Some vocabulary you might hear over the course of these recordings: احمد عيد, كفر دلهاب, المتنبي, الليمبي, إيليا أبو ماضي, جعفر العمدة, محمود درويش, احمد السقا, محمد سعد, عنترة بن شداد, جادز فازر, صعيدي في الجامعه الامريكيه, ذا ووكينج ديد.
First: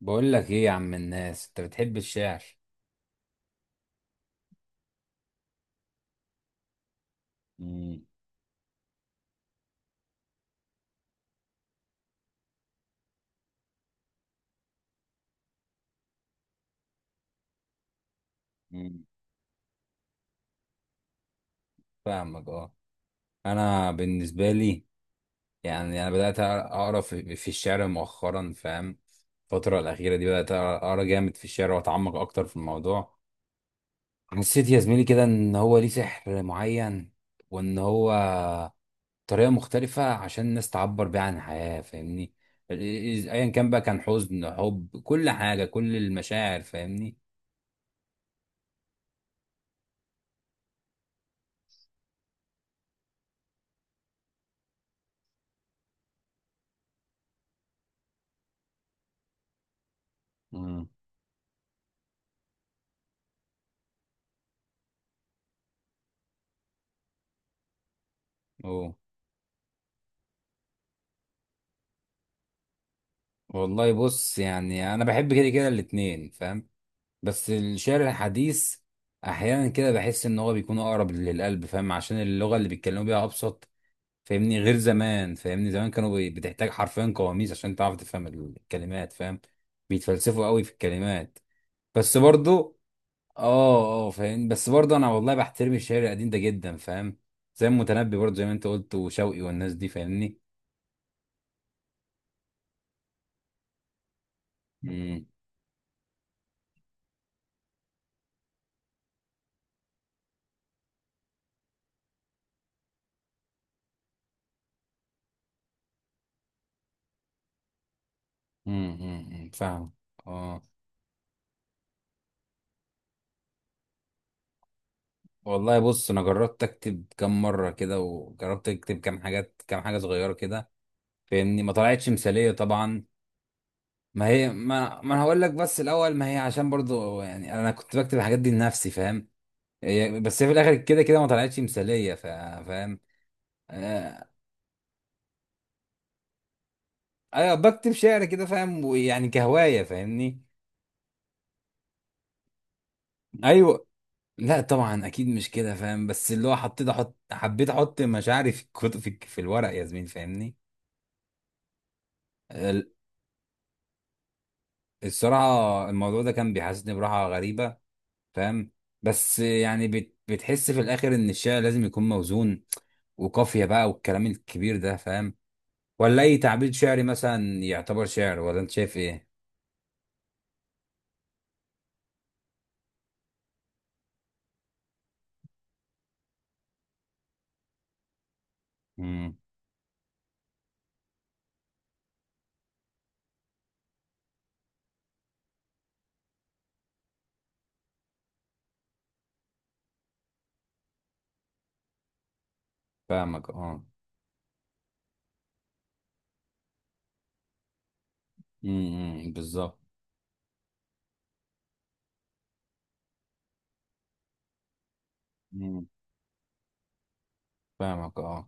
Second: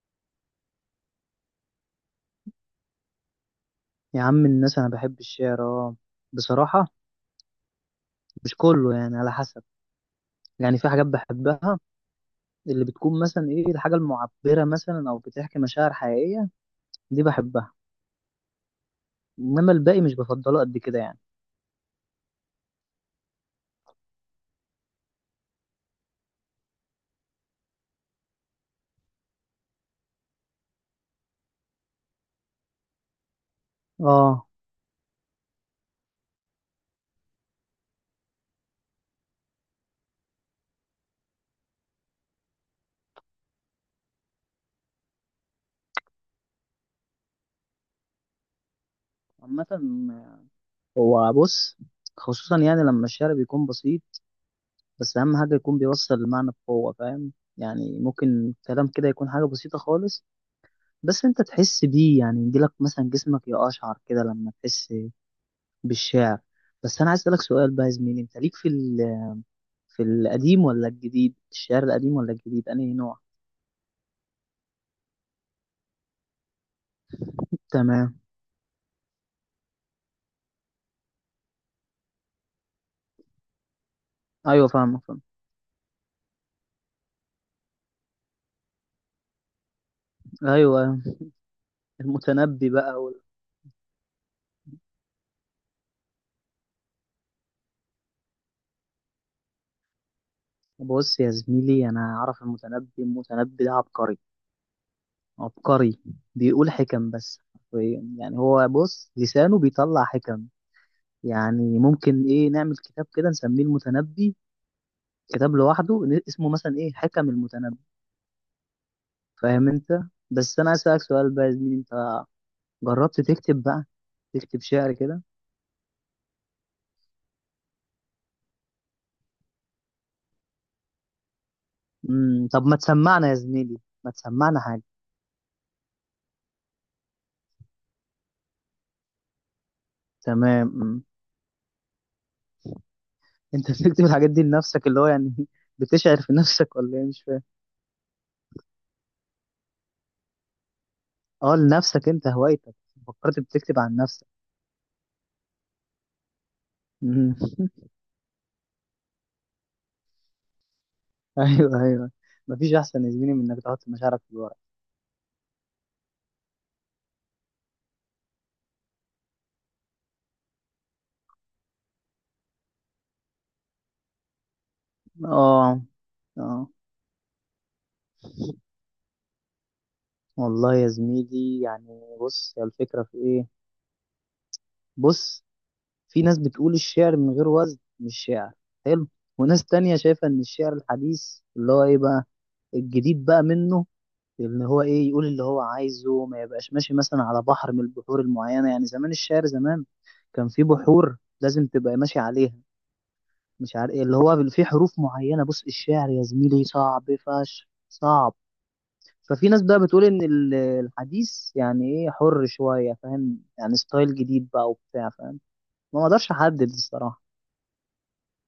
بقول لك ايه يا عم الناس، انت بتحب الشعر؟ يا عم الناس انا بحب الشعر اه. بصراحه مم. مش كله، يعني على حسب. يعني في حاجات بحبها، اللي بتكون مثلا ايه، الحاجه المعبره مثلا او بتحكي مشاعر حقيقيه، دي بحبها. مم. انما الباقي مش بفضله قد كده يعني. فاهمك اه. انا بالنسبه لي، يعني انا بدات اقرا في الشعر مؤخرا، فاهم؟ الفتره الاخيره دي بدات اقرا جامد في الشعر واتعمق اكتر في الموضوع. اه حسيت يا زميلي كده ان هو ليه سحر معين، وان هو طريقه مختلفه عشان الناس تعبر بيها عن الحياه، فاهمني؟ ال- ايا كان بقى، كان حزن، حب، كل حاجه، كل المشاعر، فاهمني؟ عامه، هو بص، خصوصا يعني لما الشعر بيكون بسيط، بس اهم حاجه يكون بيوصل المعنى بقوه، فاهم؟ يعني ممكن كلام كده يكون حاجه بسيطه خالص، مم. بس انت تحس بيه، يعني يجيلك مثلا جسمك يقشعر كده لما تحس بالشعر. بس انا عايز اسالك سؤال بقى يا زميلي، انت ليك في اه. في القديم ولا الجديد؟ الشعر القديم ولا الجديد، انهي نوع؟ والله بص، يعني انا بحب كده كده الاتنين، فاهم؟ بس الشعر تمام. الحديث احيانا كده بحس ان هو بيكون اقرب للقلب، فاهم؟ عشان اللغه اللي بيتكلموا بيها ابسط، فاهمني؟ ايوه، غير فاهمك فاهم. زمان، فاهمني؟ زمان كانوا بتحتاج حرفيا قواميس عشان تعرف تفهم الكلمات، فاهم؟ بيتفلسفوا قوي في ايوه، الكلمات، بس المتنبي برضو. بقى وال... اه، اه، فاهم. بس برضو انا والله بحترم الشعر القديم ده جدا، فاهم؟ زي المتنبي، برضو زي ما انت قلت، وشوقي والناس دي، فاهمني؟ بص يا زميلي، انا اعرف المتنبي. المتنبي ده عبقري، امم، عبقري. بيقول حكم بس حرفياً. يعني هو بص، لسانه بيطلع حكم. يعني ممكن ايه، نعمل كتاب كده نسميه المتنبي، كتاب لوحده اسمه مثلا ايه، حكم المتنبي. امم، أمم، أمم، فاهم فاهم. انت؟ بس اه. انا عايز اسالك سؤال بقى يا زميلي، انت جربت تكتب بقى، تكتب شعر كده؟ والله بص، انا جربت اكتب كام مره كده، وجربت اكتب كام حاجه صغيره كده، فاهمني؟ ما طلعتش امم، مثاليه طب ما طبعا. تسمعنا يا زميلي، ما ما هي تسمعنا حاجة. ما انا هقول لك بس الاول. ما هي عشان برضو يعني انا كنت بكتب الحاجات دي لنفسي، فاهم؟ بس هي في تمام الاخر كده كده ما طلعتش مثاليه، فاهم؟ انت بتكتب آه، الحاجات دي لنفسك، اللي هو يعني بتشعر في نفسك ولا ايه، مش فاهم. ايوه، بكتب شعر كده، فاهم؟ ويعني كهوايه، فاهمني؟ اه، لنفسك انت، هوايتك. فكرت بتكتب ايوه. عن نفسك؟ لا طبعا، اكيد مش كده، فاهم؟ بس اللي هو حطيت احط مم. حبيت احط مشاعري في الكتب، في الورق، يا زميل، فاهمني؟ ايوه ايوه. مفيش احسن يا زميلي من انك تحط مشاعرك في الورق. الصراحة الموضوع ده كان بيحسسني براحة غريبة، فاهم؟ بس يعني بتحس في الآخر إن الشعر لازم يكون موزون وقافية بقى والكلام الكبير ده، فاهم؟ اه ولا أي اه. تعبير شعري مثلا يعتبر شعر، ولا أنت شايف إيه؟ والله يا زميلي، يعني بص، هي الفكرة في ايه. بص، في ناس بتقول الشعر من غير وزن مش شعر، حلو. امم، وناس تانية شايفة ان الشعر الحديث اللي هو ايه بقى، الجديد بقى منه، اللي هو ايه، يقول اللي هو عايزه، ما يبقاش ماشي مثلا على بحر من البحور المعينة. يعني زمان الشعر، زمان كان في بحور لازم تبقى ماشي عليها، فاهمك مش أه. عارف ايه، اللي هو في حروف معينة. بص الشعر يا زميلي صعب فشخ، صعب. امم، ففي ناس بالظبط. بقى بتقول ان الحديث يعني ايه، حر شوية فاهم، يعني ستايل جديد بقى وبتاع، فاهم. امم، ما اقدرش احدد الصراحة. فاهمك أه.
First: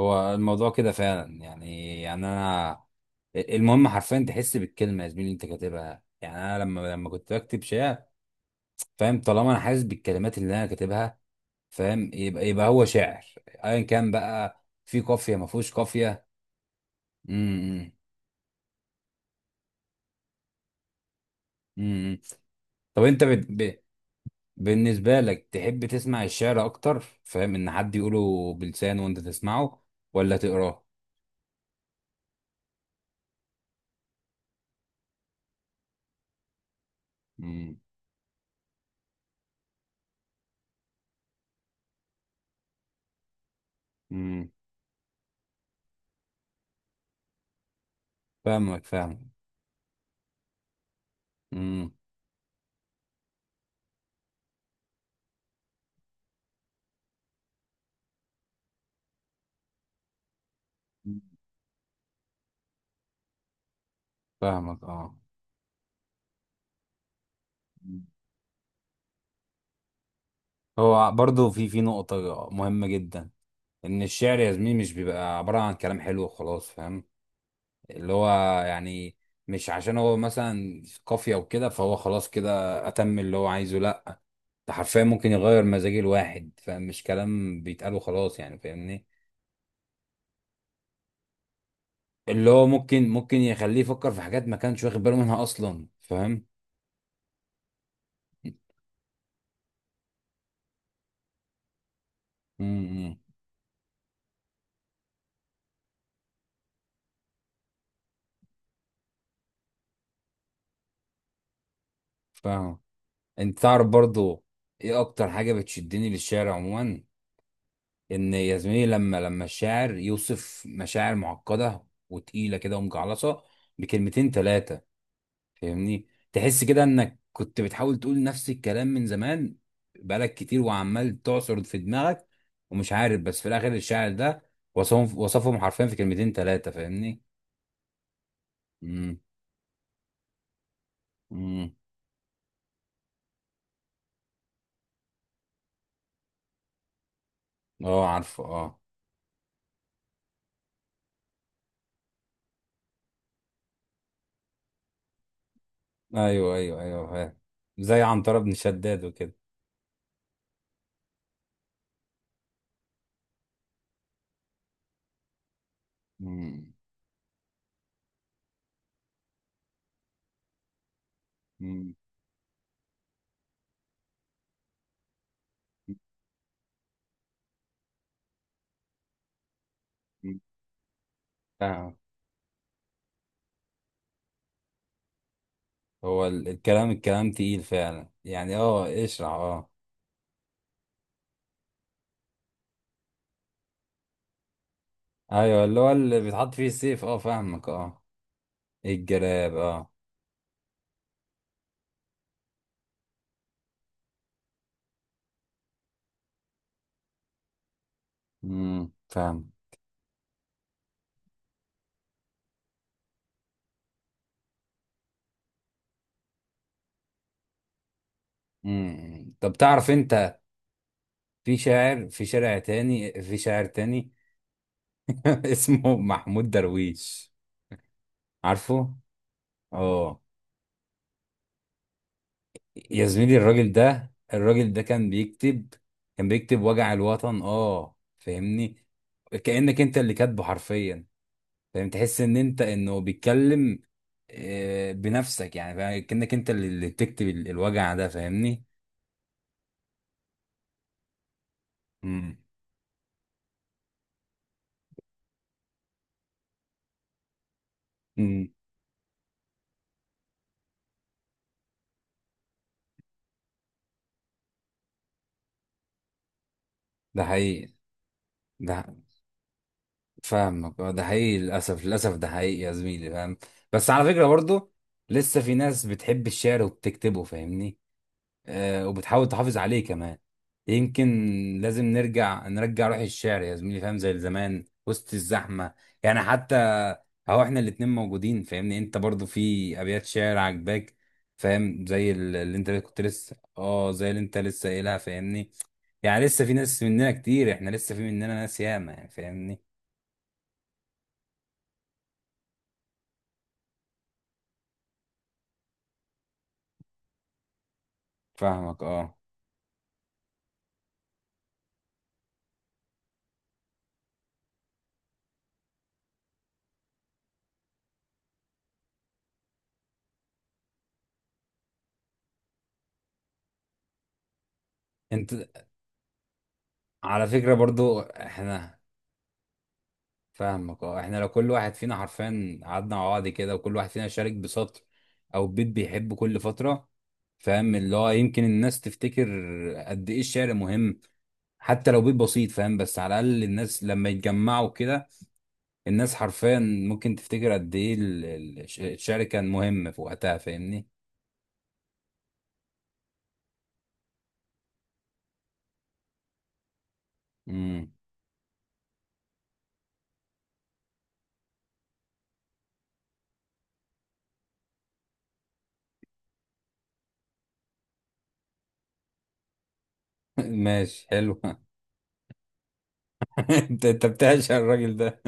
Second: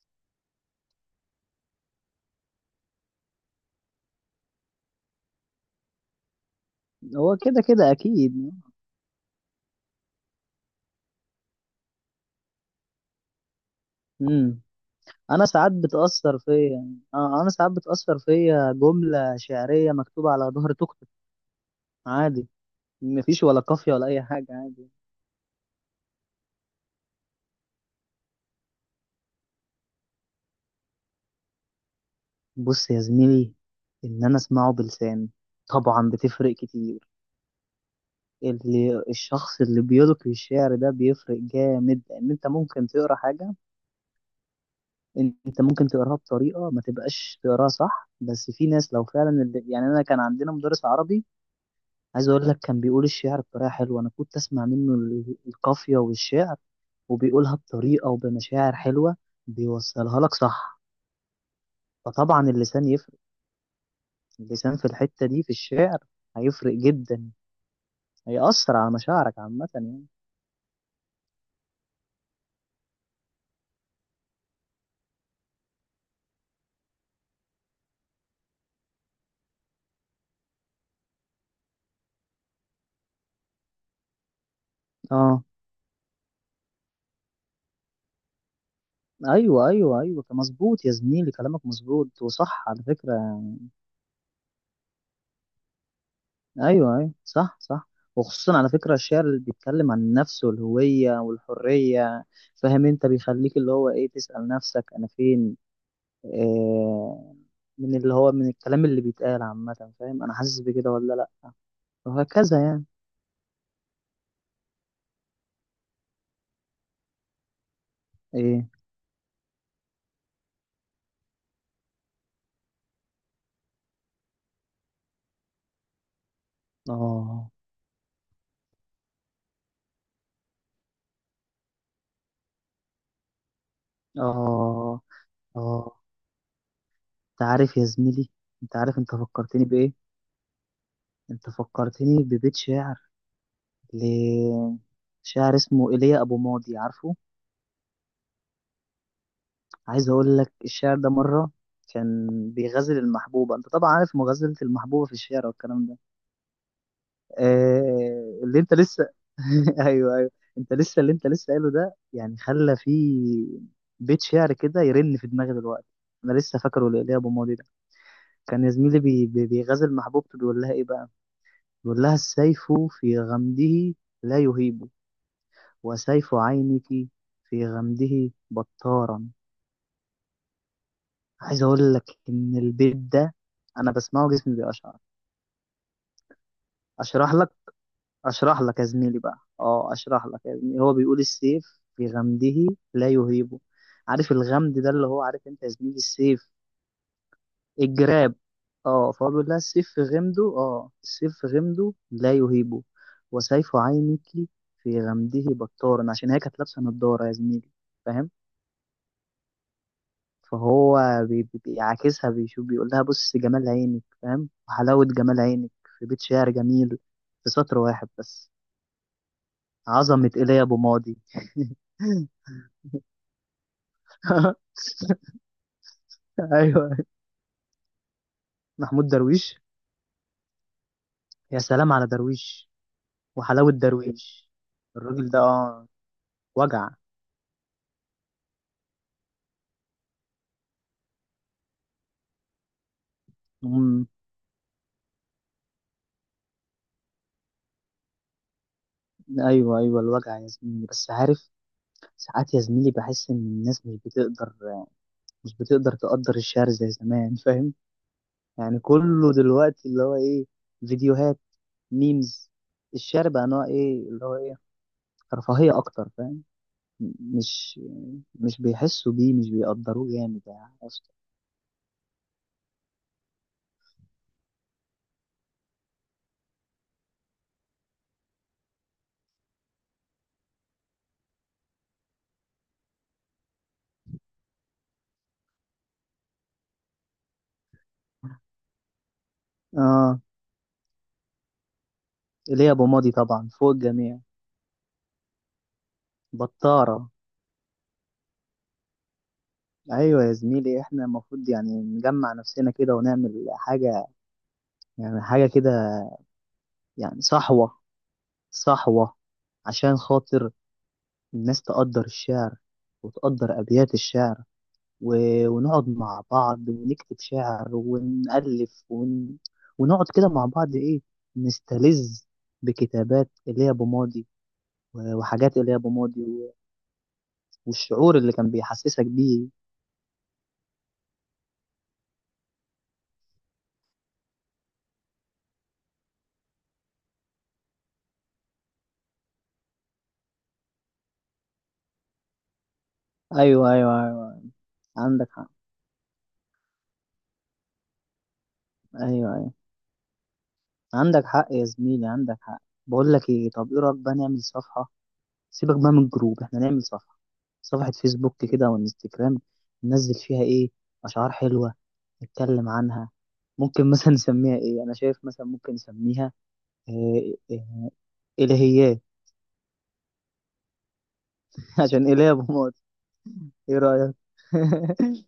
هو الموضوع كده فعلا يعني أنا، المهم حرفيا تحس بالكلمة يا زميلي اللي أنت كاتبها. يعني أنا لما كنت هو كده بكتب كده شعر، اكيد. فاهم، طالما أنا حاسس بالكلمات اللي أنا كاتبها، فاهم، يبقى هو شاعر، ايا كان امم. بقى، في قافيه انا ما فيهوش ساعات قافيه. بتاثر فيا، اه انا امم، ساعات امم، بتاثر فيا جمله شعريه مكتوبه على ظهر توك توك. إمم، إمم. عادي، طب انت مفيش ولا قافيه ولا اي حاجه، عادي. بالنسبه لك، تحب تسمع الشعر اكتر، فاهم؟ ان حد يقوله بلسانه وانت تسمعه، ولا تقراه؟ بص يا زميلي، ان انا اسمعه بلسان، طبعا بتفرق كتير. امم. اللي الشخص اللي بيلقي الشعر ده بيفرق جامد، لان انت ممكن تقرا حاجه، امم، انت ممكن تقراها بطريقه ما تبقاش تقراها صح. بس في فاهمك ناس لو فاهم. فعلا يعني انا كان عندنا مدرس عربي، امم، عايز اقول لك، كان بيقول الشعر بطريقه حلوه، انا كنت اسمع منه القافيه والشعر، وبيقولها بطريقه وبمشاعر حلوه، بيوصلها لك صح. فطبعا اللسان يفرق، اللسان فاهمك في اه. الحته دي في الشعر هيفرق جدا، مم. هيأثر على مشاعرك عامه يعني. هو برضو في نقطه مهمه جدا، ان الشعر يا زميلي مش بيبقى عباره عن كلام حلو وخلاص، فاهم؟ اللي هو يعني، مش عشان هو مثلا في قافية وكده فهو خلاص كده أتم اللي هو عايزه، لأ. ده حرفيا ممكن اه يغير مزاج الواحد، فمش كلام بيتقال وخلاص يعني، فاهمني؟ ايوه ايوه ايوه، مظبوط يا زميلي، كلامك مظبوط اللي وصح هو على ممكن فكره. يخليه يفكر في حاجات ما كانش واخد باله منها أصلا، فاهم؟ ايوه ايوه صح صح. وخصوصا على فكره الشعر اللي بيتكلم عن النفس والهويه والحريه، فاهم انت، امم، بيخليك اللي هو ايه، تسأل نفسك انا فين، آه، من اللي هو من الكلام اللي بيتقال عامة، فاهم، أنا حاسس بكده ولا لأ، وهكذا فاهم. يعني. انت تعرف برضو ايه اكتر حاجة بتشدني للشعر عموما؟ ان يا إيه؟ زميلي لما الشاعر يوصف مشاعر معقدة وتقيلة كده ومجعلصة بكلمتين تلاتة، فاهمني؟ تحس كده انك آه كنت بتحاول تقول نفس الكلام من زمان، بقالك كتير وعمال تعصر في دماغك ومش عارف، بس في الاخر الشاعر ده آه وصفهم، وصفهم حرفيا في آه، كلمتين ثلاثة، فاهمني؟ أنت عارف يا زميلي، أنت عارف أنت امم، فكرتني بإيه، أنت امم. فكرتني ببيت شعر ل- شاعر اسمه إيليا أبو ماضي، عارفه. اه، عارفه، اه. عايز أقول لك الشعر ده مرة، كان بيغزل المحبوبة، أنت طبعا عارف مغازلة المحبوبة في الشعر والكلام ده. ايوه، ايوه، ايوه، فاهم، زي عنترة آه بن اللي انت شداد لسه، وكده. ايوه ايوه. انت لسه، اللي انت لسه قايله ده يعني خلى فيه بيت شعر كده يرن في دماغي دلوقتي. انا لسه امم، فاكره ليا ابو ماضي ده، كان يا زميلي بي بي بيغازل محبوبته، بيقول لها ايه بقى، امم، بيقول لها: السيف في غمده لا يهيب، وسيف عينك في غمده بطارا. أمم. عايز اقول فاهم. لك ان البيت ده، انا بسمعه جسمي بيقشعر. هو الكلام اشرح لك، تقيل فعلا يعني، اشرح لك يا اه، زميلي اشرح، بقى، اه. اه اشرح لك يا زميلي، هو بيقول السيف في غمده لا يهيبه. عارف الغمد ده، اللي هو عارف انت ايوه، يا اللي هو زميلي، اللي السيف، بيتحط فيه السيف، اه، فاهمك اه. الجراب. إيه، اه، فهو بيقول الجلاب لها السيف اه. في غمده، اه السيف في غمده لا يهيبه، وسيف عينك في غمده بطارا، عشان هي كانت لابسه نضاره يا زميلي فاهم. امم، فاهم. فهو بيعاكسها، بيشوف بيقول لها بص جمال عينك فاهم، وحلاوة جمال عينك في بيت شعر جميل، في سطر واحد بس. مم. طب تعرف عظمة انت، إيليا أبو ماضي. في شاعر تاني، اسمه محمود ايوه، درويش، عارفه؟ محمود درويش، اه. يا سلام على درويش، يا زميلي، وحلاوة الراجل ده درويش. الراجل ده كان الراجل ده بيكتب اه، كان بيكتب وجع. وجع الوطن، اه فاهمني؟ كأنك انت اللي كاتبه حرفيا، فاهم؟ تحس ان انت انه بيتكلم، مم. آه، بنفسك يعني، فاهم؟ كأنك انت اللي بتكتب الوجع ده، فاهمني؟ ايوه ايوه الوجع يا زميلي، بس عارف مم. ساعات يا زميلي بحس ان الناس مش بتقدر، مش بتقدر تقدر الشعر زي زمان فاهم. مم. يعني كله دلوقتي اللي هو ايه، فيديوهات، ميمز. الشعر بقى نوع ايه، اللي هو ايه، رفاهية اكتر فاهم. ده حقيقي مش مش ده، بيحسوا بيه، مش بيقدروه جامد يعني فاهمك اه، ده أصلاً. حقيقي، للاسف، للاسف ده حقيقي يا زميلي، فاهم؟ بس على فكره برضه، لسه في ناس بتحب الشعر وبتكتبه، فاهمني؟ آه، وبتحاول تحافظ عليه كمان، يمكن. لازم نرجع روح الشعر يا زميلي، فاهم؟ زي زمان وسط الزحمه، يعني حتى اهو احنا الاتنين موجودين، فاهمني؟ انت برضه في ابيات اه شعر عجباك، فاهم، ليه، يا ابو ماضي طبعا فوق زي الجميع، اللي انت لسه قايلها، فاهمني؟ يعني لسه في ناس بطارة. مننا كتير، احنا لسه في مننا ناس ياما يعني، فاهمني؟ ايوه يا زميلي، احنا المفروض يعني نجمع نفسنا كده ونعمل حاجة، يعني حاجة كده، يعني صحوة، فاهمك اه. صحوة، عشان خاطر الناس تقدر الشعر، وتقدر ابيات الشعر، و… ونقعد مع بعض ونكتب شعر ونألف ون… ونقعد كده مع بعض ايه، نستلذ بكتابات ايليا ابو ماضي، انت، وحاجات ايليا ابو ماضي و… على فكرة برضو والشعور اللي كان احنا، بيحسسك بيه. فاهمك اه، احنا لو كل واحد فينا حرفيا قعدنا مع بعض كده، وكل واحد فينا شارك بسطر او بيت بيحبه كل فترة، فاهم، اللي هو يمكن الناس تفتكر قد ايه الشعر مهم، حتى لو بيت بسيط، فاهم، بس على الاقل ايوه الناس ايوه لما ايوه يتجمعوا كده، عندك حق. الناس حرفيا ممكن تفتكر قد ايه الشعر ايوه كان ايوه مهم في وقتها، فاهمني؟ عندك حق يا زميلي، عندك حق. بقول لك ايه، طب ايه رايك بقى نعمل صفحه، سيبك بقى من الجروب، احنا نعمل صفحه، صفحه امم. فيسبوك كده وانستجرام، ننزل فيها ايه، اشعار حلوه، نتكلم عنها. ممكن مثلا نسميها ايه، انا شايف مثلا ممكن نسميها إيه إيه، الهيات. ماشي حلو. عشان اله يا ابو مات. ايه انت رايك؟ بتعشق الراجل ده.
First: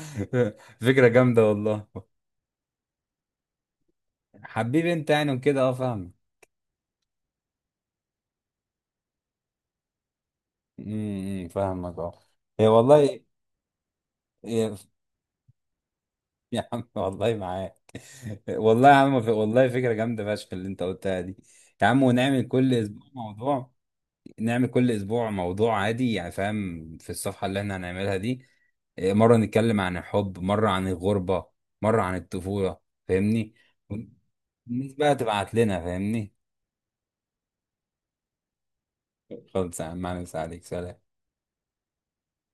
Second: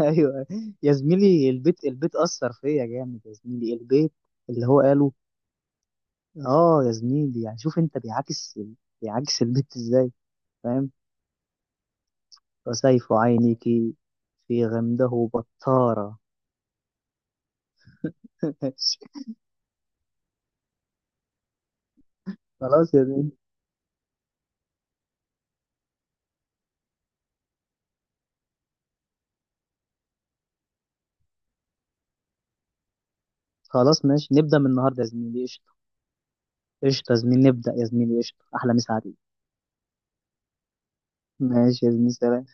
ايوه يا فكرة جامدة زميلي، البيت، والله. البيت اثر فيا جامد يا زميلي، البيت اللي هو حبيبي انت قاله. يعني وكده، اه فاهمك. اه يا زميلي يعني شوف انت، بيعكس، بيعكس البيت ازاي، فاهم، امم، فاهمك اه. هي وسيف والله. عينك في هي- غمده بطارة. يا عم والله معاك. والله يا ماشي. عم والله فكرة جامدة فشخ اللي انت قلتها دي. يا عم ونعمل كل خلاص يا اسبوع زميلي. موضوع، نعمل كل اسبوع موضوع عادي يعني، فاهم، في الصفحة اللي احنا هنعملها دي. اه، مرة نتكلم عن الحب، مرة عن الغربة، مرة عن الطفولة، فاهمني؟ خلاص ماشي نبدأ من والناس النهارده يا بقى زميلي، تبعت قشطة. لنا، فاهمني؟ قشطة يا زميلي، نبدأ يا زميلي، قشطة، أحلى مسا عليك. خلص يا عم، أهلا وسهلا عليك، سلام. ماشي يا زميلي، سلام.